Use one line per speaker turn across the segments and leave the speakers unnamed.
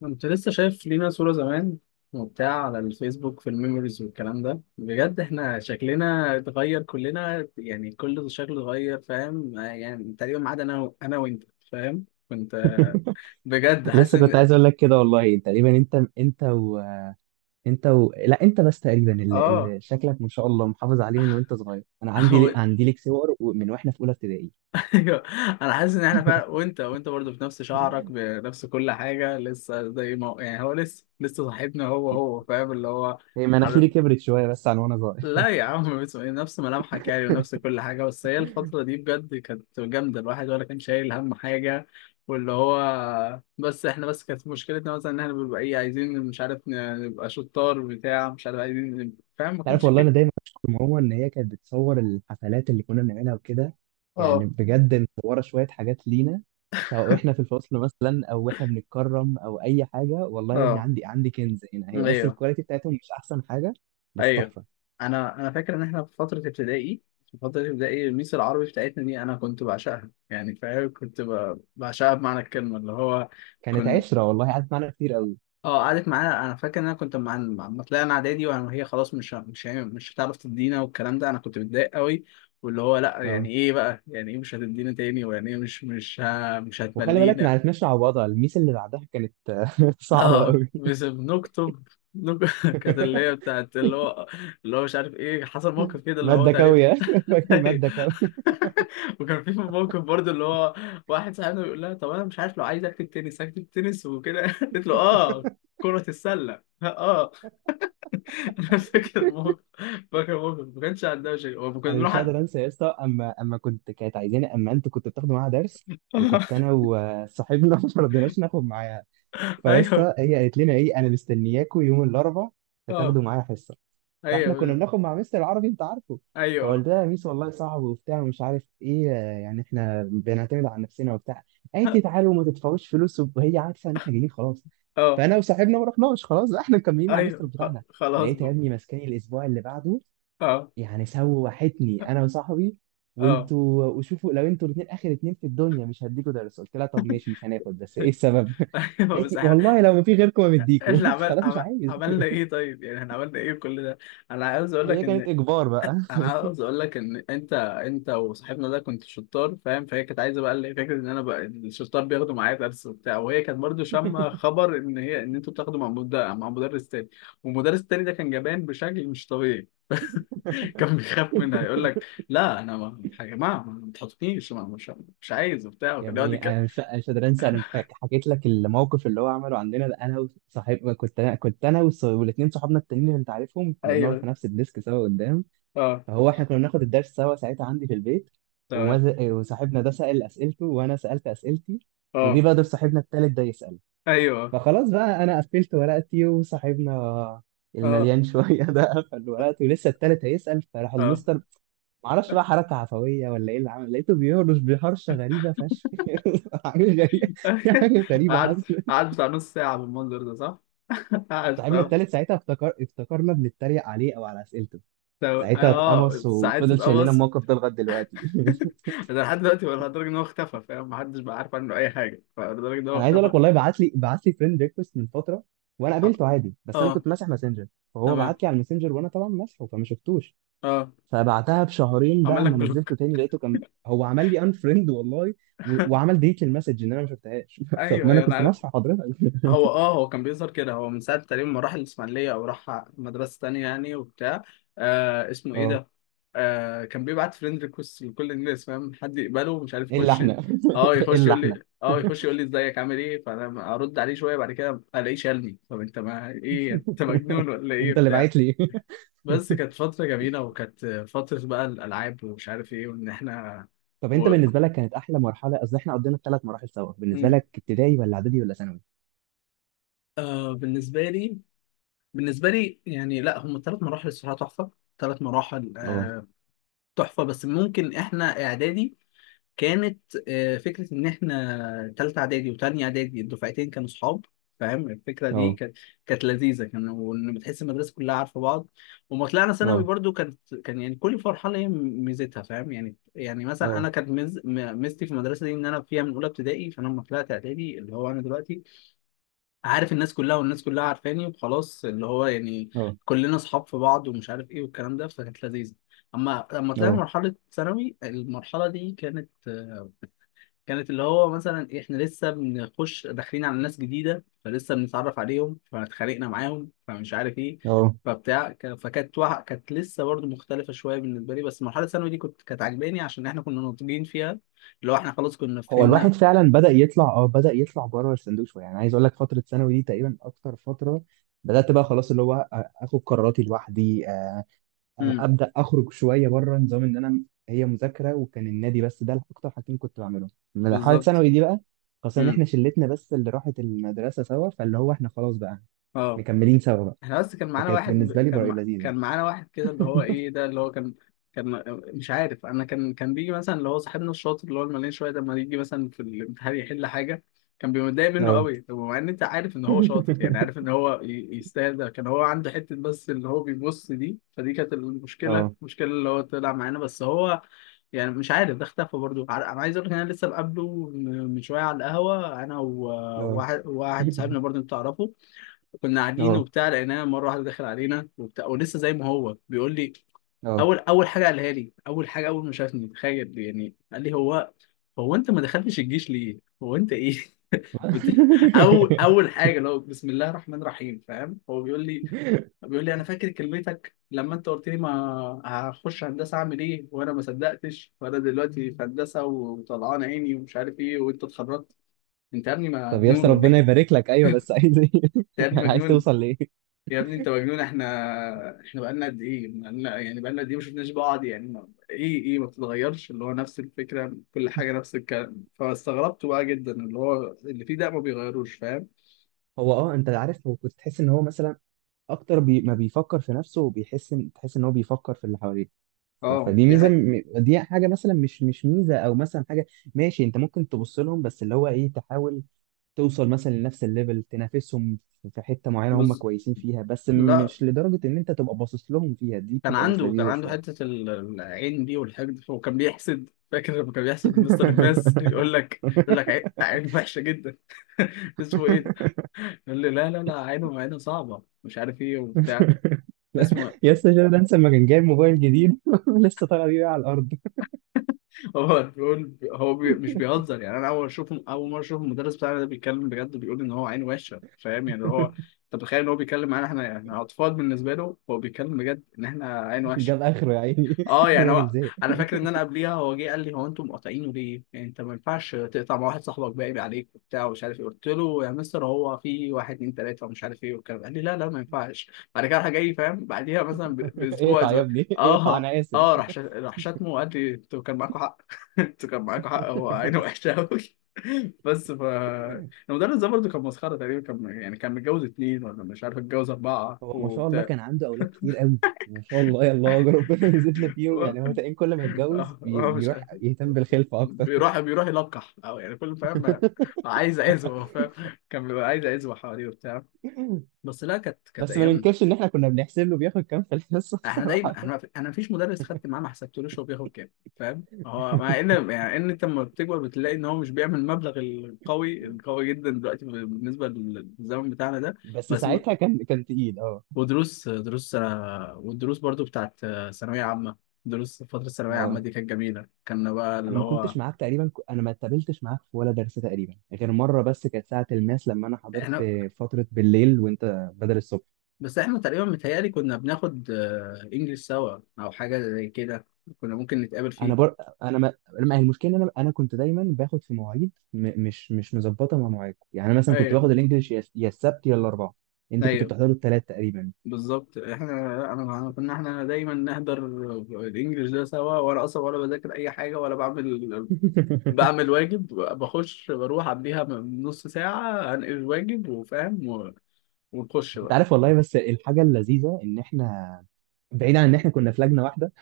كنت لسه شايف لينا صورة زمان وبتاع على الفيسبوك في الميموريز والكلام ده، بجد احنا شكلنا اتغير كلنا، يعني كل شكل اتغير، فاهم؟ يعني تقريبا ما عدا انا وانت، فاهم؟ كنت بجد حاسس
لسه كنت
ان
عايز اقول لك كده، والله تقريبا انت وانت. لا انت بس تقريبا اللي,
اه
اللي شكلك ما شاء الله محافظ عليه من وانت صغير. انا
هو-
عندي لك صور من واحنا في اولى ابتدائي.
ايوه، انا حاسس ان احنا فعلا وانت برضه بنفس شعرك، بنفس كل حاجة، لسه زي ما يعني هو لسه صاحبنا، هو فاهم اللي هو.
هي مناخيري كبرت شويه بس عن وانا صغير.
لا يا عم، نفس ملامحك يعني ونفس كل حاجة، بس هي الفترة دي بجد كانت جامدة، الواحد ولا كان شايل هم حاجة. واللي هو بس احنا كانت مشكلتنا مثلا ان احنا بنبقى ايه، عايزين مش عارف نبقى شطار، بتاع، مش عارف عايزين فاهم، ما
تعرف
كانش
والله انا
فيه.
دايما بشكر ماما ان هي كانت بتصور الحفلات اللي كنا بنعملها وكده. يعني
اه
بجد مصوره شويه حاجات لينا، سواء احنا في الفصل مثلا او احنا بنتكرم او اي حاجه. والله يا ابني
اه
عندي عندي كنز هنا، هي بس
ايوه
الكواليتي بتاعتهم مش احسن حاجه. بس
ايوه.
تحفه.
انا فاكر ان احنا في فترة ابتدائي، في فترة ابتدائي الميس العربي بتاعتنا دي انا كنت بعشقها يعني فاهم، كنت بعشقها بمعنى الكلمة اللي هو.
كانت عشرة والله، قعدت معانا كتير قوي.
اه، قعدت معانا. انا فاكر ان انا كنت ما طلعنا اعدادي وهي خلاص مش ه- مش هي- مش هتعرف تدينا، والكلام ده انا كنت متضايق قوي. واللي هو لا، يعني
اه،
ايه بقى؟ يعني ايه مش هتدينا تاني؟ ويعني ايه مش
وخلي بالك ما
هتملينا؟
عرفناش نعوضها. الميس اللي بعدها كانت صعبة
اه،
قوي.
بس بنكتب كانت اللي هي بتاعت اللي هو، اللي هو مش عارف ايه، حصل موقف كده اللي هو
مادة
تقريبا.
كاوية. فاكر
أيوه.
مادة كاوية.
وكان في موقف برضه اللي هو، واحد صاحبنا بيقول لها طب انا مش عارف لو عايز اكتب تنس اكتب تنس وكده، قلت له اه كرة السلة. اه، انا فاكر موقف، فاكر موقف ما كانش عندها شيء، هو كنا
أنا مش
بنروح
هقدر أنسى يا اسطى. أما كانت عايزاني أما أنتوا كنتوا بتاخدوا معاها درس، وكنت أنا وصاحبنا ما رضيناش ناخد معاها. فيا
ايوه.
اسطى هي قالت لنا إيه؟ أنا مستنياكوا يوم الأربعاء،
اه
هتاخدوا معايا حصة. فاحنا كنا
ايوه
بناخد مع مستر العربي، انت عارفه. فقلت
ايوه
لها يا ميس والله صعب وبتاع ومش عارف ايه، يعني احنا بنعتمد على نفسنا وبتاع. قالت
اه
لي تعالوا وما تدفعوش فلوس، وهي عارفه ان احنا جايين خلاص.
اه
فانا وصاحبنا ما رحناش خلاص، لا احنا مكملين مع مستر
ايوه.
بتاعنا.
خلاص
لقيت يا
بقى.
ابني ماسكاني الاسبوع اللي بعده،
اه
يعني سوحتني انا وصاحبي.
اه
وانتوا وشوفوا لو انتوا الاثنين اخر اتنين في الدنيا مش هديكوا درس. قلت لها طب ماشي مش هناخد، بس ايه السبب؟
ايوه
قالت
بس
لي
احنا،
والله لو ما في غيركم ما مديكوا.
احنا
خلاص مش عايز.
عملنا ايه طيب؟ يعني احنا عملنا ايه كل ده؟ انا عاوز اقول لك
هي
ان،
كانت اجبار بقى.
انا عاوز اقول لك ان انت وصاحبنا ده كنت شطار فاهم، فهي كانت عايزه بقى اللي هي فكره ان انا بقى الشطار بياخدوا معايا درس وبتاع، وهي كانت برضو شامه خبر ان هي ان انتوا بتاخدوا مع مدرس تاني. والمدرس التاني ده كان جبان بشكل مش طبيعي، كان بيخاف منها يقول لك لا انا ما، يا جماعه ما تحطنيش مش مش عايز وبتاع،
يا
وكان يقعد
ابني انا مش قادر انسى. انا حكيت لك الموقف اللي هو عمله عندنا ده. انا وصاحب كنت انا والاتنين صحابنا التانيين اللي انت عارفهم كنا بنقعد
ايوه.
في نفس الديسك سوا قدام.
اه
فهو احنا كنا بناخد الدرس سوا ساعتها عندي في البيت.
تمام
وصاحبنا ده سأل اسئلته وانا سألت اسئلتي. وجي
اه
بقى دور صاحبنا التالت ده يسأل.
ايوه
فخلاص بقى انا قفلت ورقتي، وصاحبنا
اه
المليان شويه ده قفل ورقته. لسه التالت هيسال، فراح
اه.
المستر، معرفش بقى حركه عفويه ولا ايه اللي عمل، لقيته بيهرش بهرشه غريبه فشخ. حاجه غريبه. في حاجه غريبه
قعد،
حصلت.
قعد بتاع نص ساعه بالمنظر ده، صح؟ قعد.
صاحبنا التالت ساعتها افتكرنا بنتريق عليه او على اسئلته.
طب
ساعتها
اه،
اتقمص
ساعات
وفضل شايلنا
تتقمص.
الموقف ده لغايه دلوقتي.
انا لحد دلوقتي بقول لدرجه ان هو اختفى فاهم، محدش بقى عارف عنه اي حاجه، فلدرجه ان هو
انا عايز اقول
اختفى.
لك والله، بعت لي فريند ريكوست من فتره. وانا
اه,
قابلته عادي، بس انا
آه.
كنت ماسح ماسنجر. فهو
تمام
بعت لي على الماسنجر، وانا طبعا ماسحه فما شفتوش.
اه.
فبعتها بشهرين بقى،
عمل لك
اما
بلوك؟
نزلته تاني لقيته كان هو عمل لي انفريند والله. وعمل ديت للمسج ان انا ما شفتهاش. طب
ايوه
ما
انا
انا
يعني
كنت
عارف.
مصفى حضرتك.
هو اه هو كان بيظهر كده، هو من ساعه تقريبا ما راح الاسماعيليه او راح مدرسه تانية يعني وبتاع. آه، اسمه ايه
اه.
ده؟ آه، كان بيبعت فريند ريكوست لكل الناس فاهم، حد يقبله ومش عارف
الا
يخش.
احنا.
اه يخش
الا
يقول
احنا.
لي، اه يخش يقول لي ازيك عامل ايه، فانا ارد عليه شويه، بعد كده الاقيه شالني. طب انت ما ايه يعني؟ انت مجنون ولا ايه
انت اللي
بتاع؟
بعت لي.
بس كانت فترة جميلة، وكانت فترة بقى الألعاب ومش عارف إيه وإن إحنا.
طب انت
و...
بالنسبه لك كانت احلى مرحله؟ قصدي احنا قضينا الثلاث مراحل سوا، بالنسبه
مم.
لك ابتدائي ولا اعدادي ولا ثانوي؟
آه بالنسبة لي، بالنسبة لي يعني لا، هم ثلاث مراحل الصراحة تحفة، ثلاث مراحل
اه،
آه، تحفة. بس ممكن إحنا إعدادي كانت، فكرة إن إحنا تالتة إعدادي وتانية إعدادي الدفعتين كانوا صحاب، فاهم الفكرة دي
اه،
كانت، كانت لذيذة، كان وإن بتحس المدرسة كلها عارفة بعض. وما طلعنا ثانوي
اه،
برضو كانت، كان يعني كل مرحلة هي ميزتها فاهم، يعني يعني مثلا أنا
اه،
كانت ميزتي في المدرسة دي إن أنا فيها من أولى ابتدائي، فأنا لما طلعت إعدادي اللي هو أنا دلوقتي عارف الناس كلها والناس كلها عارفاني، وخلاص اللي هو يعني
اه،
كلنا صحاب في بعض ومش عارف إيه والكلام ده، فكانت لذيذة. أما لما طلعنا مرحلة ثانوي، المرحلة دي كانت، كانت اللي هو مثلا احنا لسه بنخش داخلين على ناس جديده، فلسه بنتعرف عليهم فاتخانقنا معاهم فمش عارف ايه،
اه.
فكانت كانت لسه برضه مختلفه شويه بالنسبه لي، بس مرحله الثانوي دي كنت، كانت عاجباني عشان احنا كنا ناضجين فيها، اللي هو احنا خلاص كنا
هو
فهمنا.
الواحد فعلا بدأ يطلع، اه بدأ يطلع بره الصندوق شويه. يعني عايز اقول لك فتره ثانوي دي تقريبا اكتر فتره بدأت بقى خلاص اللي هو آ- اخد قراراتي لوحدي، آ-
امم
ابدأ اخرج شويه بره نظام ان انا هي مذاكره وكان النادي. بس ده اكتر حاجتين كنت بعملهم من مرحله
بالظبط
ثانوي دي بقى، خاصه ان
امم
احنا شلتنا بس اللي راحت المدرسه سوا، فاللي هو احنا خلاص بقى
اه.
مكملين سوا بقى.
احنا بس كان معانا
فكانت
واحد
بالنسبه لي
كان
بقى لذيذه.
كان معانا واحد كده اللي هو ايه ده، اللي هو كان، كان مش عارف انا، كان كان بيجي مثلا اللي هو صاحبنا الشاطر اللي هو المليان شويه ده لما يجي مثلا في الامتحان يحل حاجه، كان بيبقى متضايق منه
اه.
قوي. طب مع ان انت عارف ان هو شاطر، يعني عارف ان هو يستاهل ده، كان هو عنده حته بس اللي هو بيبص دي، فدي كانت المشكله،
اه،
المشكله اللي هو طلع معانا بس هو يعني مش عارف، ده اختفى برضه. انا عايز اقول لك ان انا لسه مقابله من من شويه على القهوه، انا
اه.
وواحد صاحبنا برضه انت تعرفه، كنا قاعدين
اه،
وبتاع لقيناه مره واحده داخل علينا وبتاع، ولسه زي ما هو بيقول لي.
اه.
اول حاجه قالها لي، اول حاجه اول ما شافني تخيل يعني، قال لي هو، هو انت ما دخلتش الجيش ليه؟ هو انت ايه؟ بت... اول حاجه لو بسم الله الرحمن الرحيم فاهم؟ هو بيقول لي، بيقول لي انا فاكر كلمتك لما انت قلت لي ما هخش هندسه اعمل ايه، وانا ما صدقتش، وانا دلوقتي في هندسه وطلعان عيني ومش عارف ايه، وانت اتخرجت. انت يا ابني
طب يا اسطى
مجنون ولا ايه؟
ربنا
انت
يبارك لك، ايوه بس عايز ايه؟
يا ابني
يعني عايز
مجنون.
توصل لايه؟
يا ابني انت مجنون، احنا بقالنا قد ايه، بقالنا يعني بقالنا قد ايه ما شفناش بعض، يعني ما... ايه ما بتتغيرش، اللي هو نفس الفكره، كل حاجه نفس الكلام، فاستغربت بقى جدا اللي هو اللي فيه ده ما بيغيروش فاهم.
هو اه، انت عارف هو كنت تحس ان هو مثلا اكتر ما بيفكر في نفسه وبيحس ان تحس ان هو بيفكر في اللي حواليه.
اه
فدي
دي
ميزه،
حقيقة.
دي حاجه مثلا مش ميزه او مثلا حاجه ماشي. انت ممكن تبص لهم، بس اللي هو ايه تحاول توصل مثلا لنفس الليفل تنافسهم في حته معينه هم
بس
كويسين فيها، بس
لا،
مش لدرجه ان انت تبقى باصص لهم فيها، دي
كان
بتبقى مش
عنده، كان
لذيذه
عنده
شويه.
حته العين دي، والحقد، هو كان بيحسد، فاكر لما كان بيحسد مستر الناس، يقول لك، يقول لك عين، عين وحشه جدا. اسمه ايه ده؟ يقول لي لا لا لا، عينه، عينه صعبه، مش عارف ايه وبتاع. اسمه.
يا اسطى ده انسى لما كان جايب موبايل جديد لسه طالع بيه على الارض.
هو بيقول، هو مش بيهزر يعني، انا اول اشوف، اول مره اشوف المدرس بتاعنا ده بيتكلم بجد، بيقول ان هو عين وشه فاهم يعني هو، انت متخيل ان هو بيتكلم معانا احنا، احنا اطفال بالنسبه له، هو بيتكلم بجد ان احنا عين وشه.
جاب اخره يا عيني.
اه يعني
الراجل
هو،
زهق.
انا فاكر ان انا قبليها هو جه قال لي، هو انتم مقاطعينه ليه؟ يعني انت ما ينفعش تقطع مع واحد صاحبك باقي عليك وبتاع ومش عارف ايه، قلت له يا مستر هو في واحد اتنين تلاته ومش عارف ايه والكلام ده. قال لي لا لا ما ينفعش. بعد كده راح جاي فاهم بعديها مثلا باسبوع
اقطع يا
اسبوع،
ابني. اقطع
اه
انا
اه،
اسف.
راح راح شتمه وقال لي انتوا كان معاكم حق، انتوا كان معاكم حق، هو عينه وحشه قوي. بس ف المدرس ده برضه كان مسخره تقريبا، كان يعني كان متجوز اتنين ولا مش عارف، اتجوز اربعه
هو ما شاء الله
وبتاع.
كان عنده اولاد كتير قوي. ما شاء الله يا الله. يا ربنا يزيد له فيهم. يعني هو تقريبا كل ما يتجوز
هو مش،
بيروح يهتم بالخلفه اكتر.
بيروح يلقح او يعني كل فاهم عايز عزوه فاهم، كان بيبقى عايز عزوه حواليه وبتاع. بس لا، كانت كانت
بس ما
ايام.
ننكرش ان احنا كنا بنحسب له بياخد كام في الحصه.
احنا دايما
بصراحه.
احنا، انا مفيش مدرس خدت معاه ما حسبتلوش هو بياخد كام فاهم، هو مع ان يعني ان انت لما بتكبر بتلاقي ان هو مش بيعمل المبلغ القوي القوي جدا دلوقتي بالنسبه للزمن بتاعنا ده.
بس
بس م-
ساعتها كان تقيل، اه.
ودروس والدروس برضو بتاعت ثانويه عامه، دروس فتره الثانويه العامه
اه
دي كانت جميله، كنا بقى
انا
اللي
ما
هو
كنتش معاك تقريبا، انا ما اتقابلتش معاك في ولا درس تقريبا غير مره بس، كانت ساعه الماس لما انا حضرت
احنا.
فتره بالليل وانت بدل الصبح.
بس احنا تقريبا متهيألي كنا بناخد انجليش سوا او حاجة زي كده، كنا ممكن نتقابل
انا
فيه.
بر... انا ما... ما هي المشكله إن انا كنت دايما باخد في مواعيد مش مظبطه مع مواعيدكم. يعني أنا مثلا كنت
ايوه
باخد الانجليش يا السبت يا الاربعاء، انتوا كنتوا
ايوه.
بتحضروا الثلاث تقريبا.
بالظبط احنا، كنا احنا دايما نحضر الانجليش ده سوا، وانا اصلا ولا بذاكر اي حاجة ولا بعمل، بعمل واجب، بخش بروح قبليها بنص ساعة انقل الواجب وفاهم و، ونخش
انت
بقى.
عارف والله، بس الحاجه اللذيذه ان احنا بعيد عن ان احنا كنا في لجنه واحده،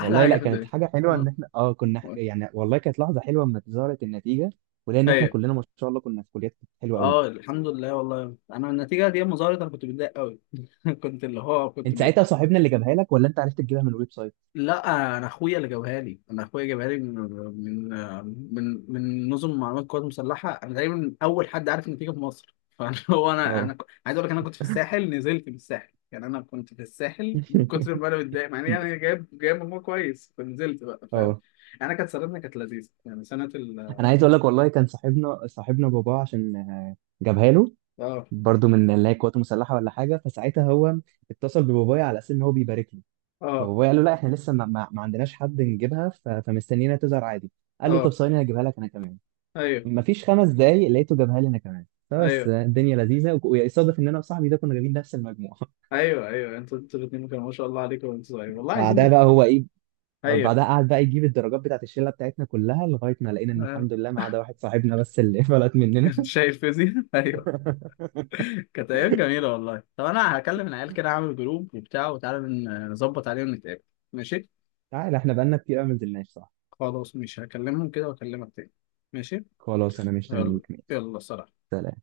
احلى حاجة
لا
في
كانت
الدنيا.
حاجة حلوة ان احنا اه كنا يعني والله كانت لحظة حلوة لما ظهرت النتيجة. ولان احنا
ايوه
كلنا ما شاء الله كنا في كليات حلوة قوي.
اه، الحمد لله والله انا النتيجة دي مظاهرة، انا كنت متضايق قوي. كنت اللي هو كنت،
انت ساعتها صاحبنا اللي جابها لك ولا انت عرفت تجيبها من الويب سايت؟
لا انا اخويا اللي جابها لي، انا اخويا جابها لي من من من نظم معلومات القوات المسلحه، انا تقريبا اول حد عارف النتيجه في مصر، فانا، هو
اه.
عايز اقول لك، انا كنت في الساحل، نزلت من الساحل، يعني انا كنت في الساحل من كتر ما انا متضايق، مع اني انا جايب، جايب مجموع كويس، فنزلت بقى فاهم.
اه.
انا كانت سنتنا كانت لذيذه، يعني سنه ال،
انا عايز اقول لك والله، كان صاحبنا باباه عشان جابها له
اه
برضه من اللي هي قوات مسلحة ولا حاجة. فساعتها هو اتصل ببابايا على اساس ان هو بيبارك له.
اه
فبابايا قال له لا احنا لسه ما عندناش حد نجيبها، فمستنينا تظهر عادي. قال له طب
اه
ثواني انا هجيبها لك انا كمان.
ايوه
مفيش 5 دقايق لقيته جابها لي انا كمان. فبس
ايوه
الدنيا لذيذه، ويصادف ان انا وصاحبي ده كنا جايبين نفس المجموعه.
ايوه ايوه، انتوا، انتوا الاثنين كانوا ما شاء الله عليكم وانتوا صغيرين، والله
بعدها
عايزين.
بقى هو ايه؟
ايوه
بعدها قعد بقى يجيب الدرجات بتاعت الشله بتاعتنا كلها لغايه ما لقينا ان
آه.
الحمد لله ما عدا واحد صاحبنا بس اللي فلت مننا.
كنت شايل فيزياء، ايوه. كانت ايام جميله والله. طب انا هكلم العيال كده، اعمل جروب وبتاع وتعالى نظبط عليهم نتقابل. ماشي.
تعال احنا بقالنا كتير قوي ما نزلناش، صح؟
خلاص مش هكلمهم كده واكلمك تاني. ماشي.
خلاص انا مش
يلا.
هنيك، ماشي.
يلا سلام.
سلام.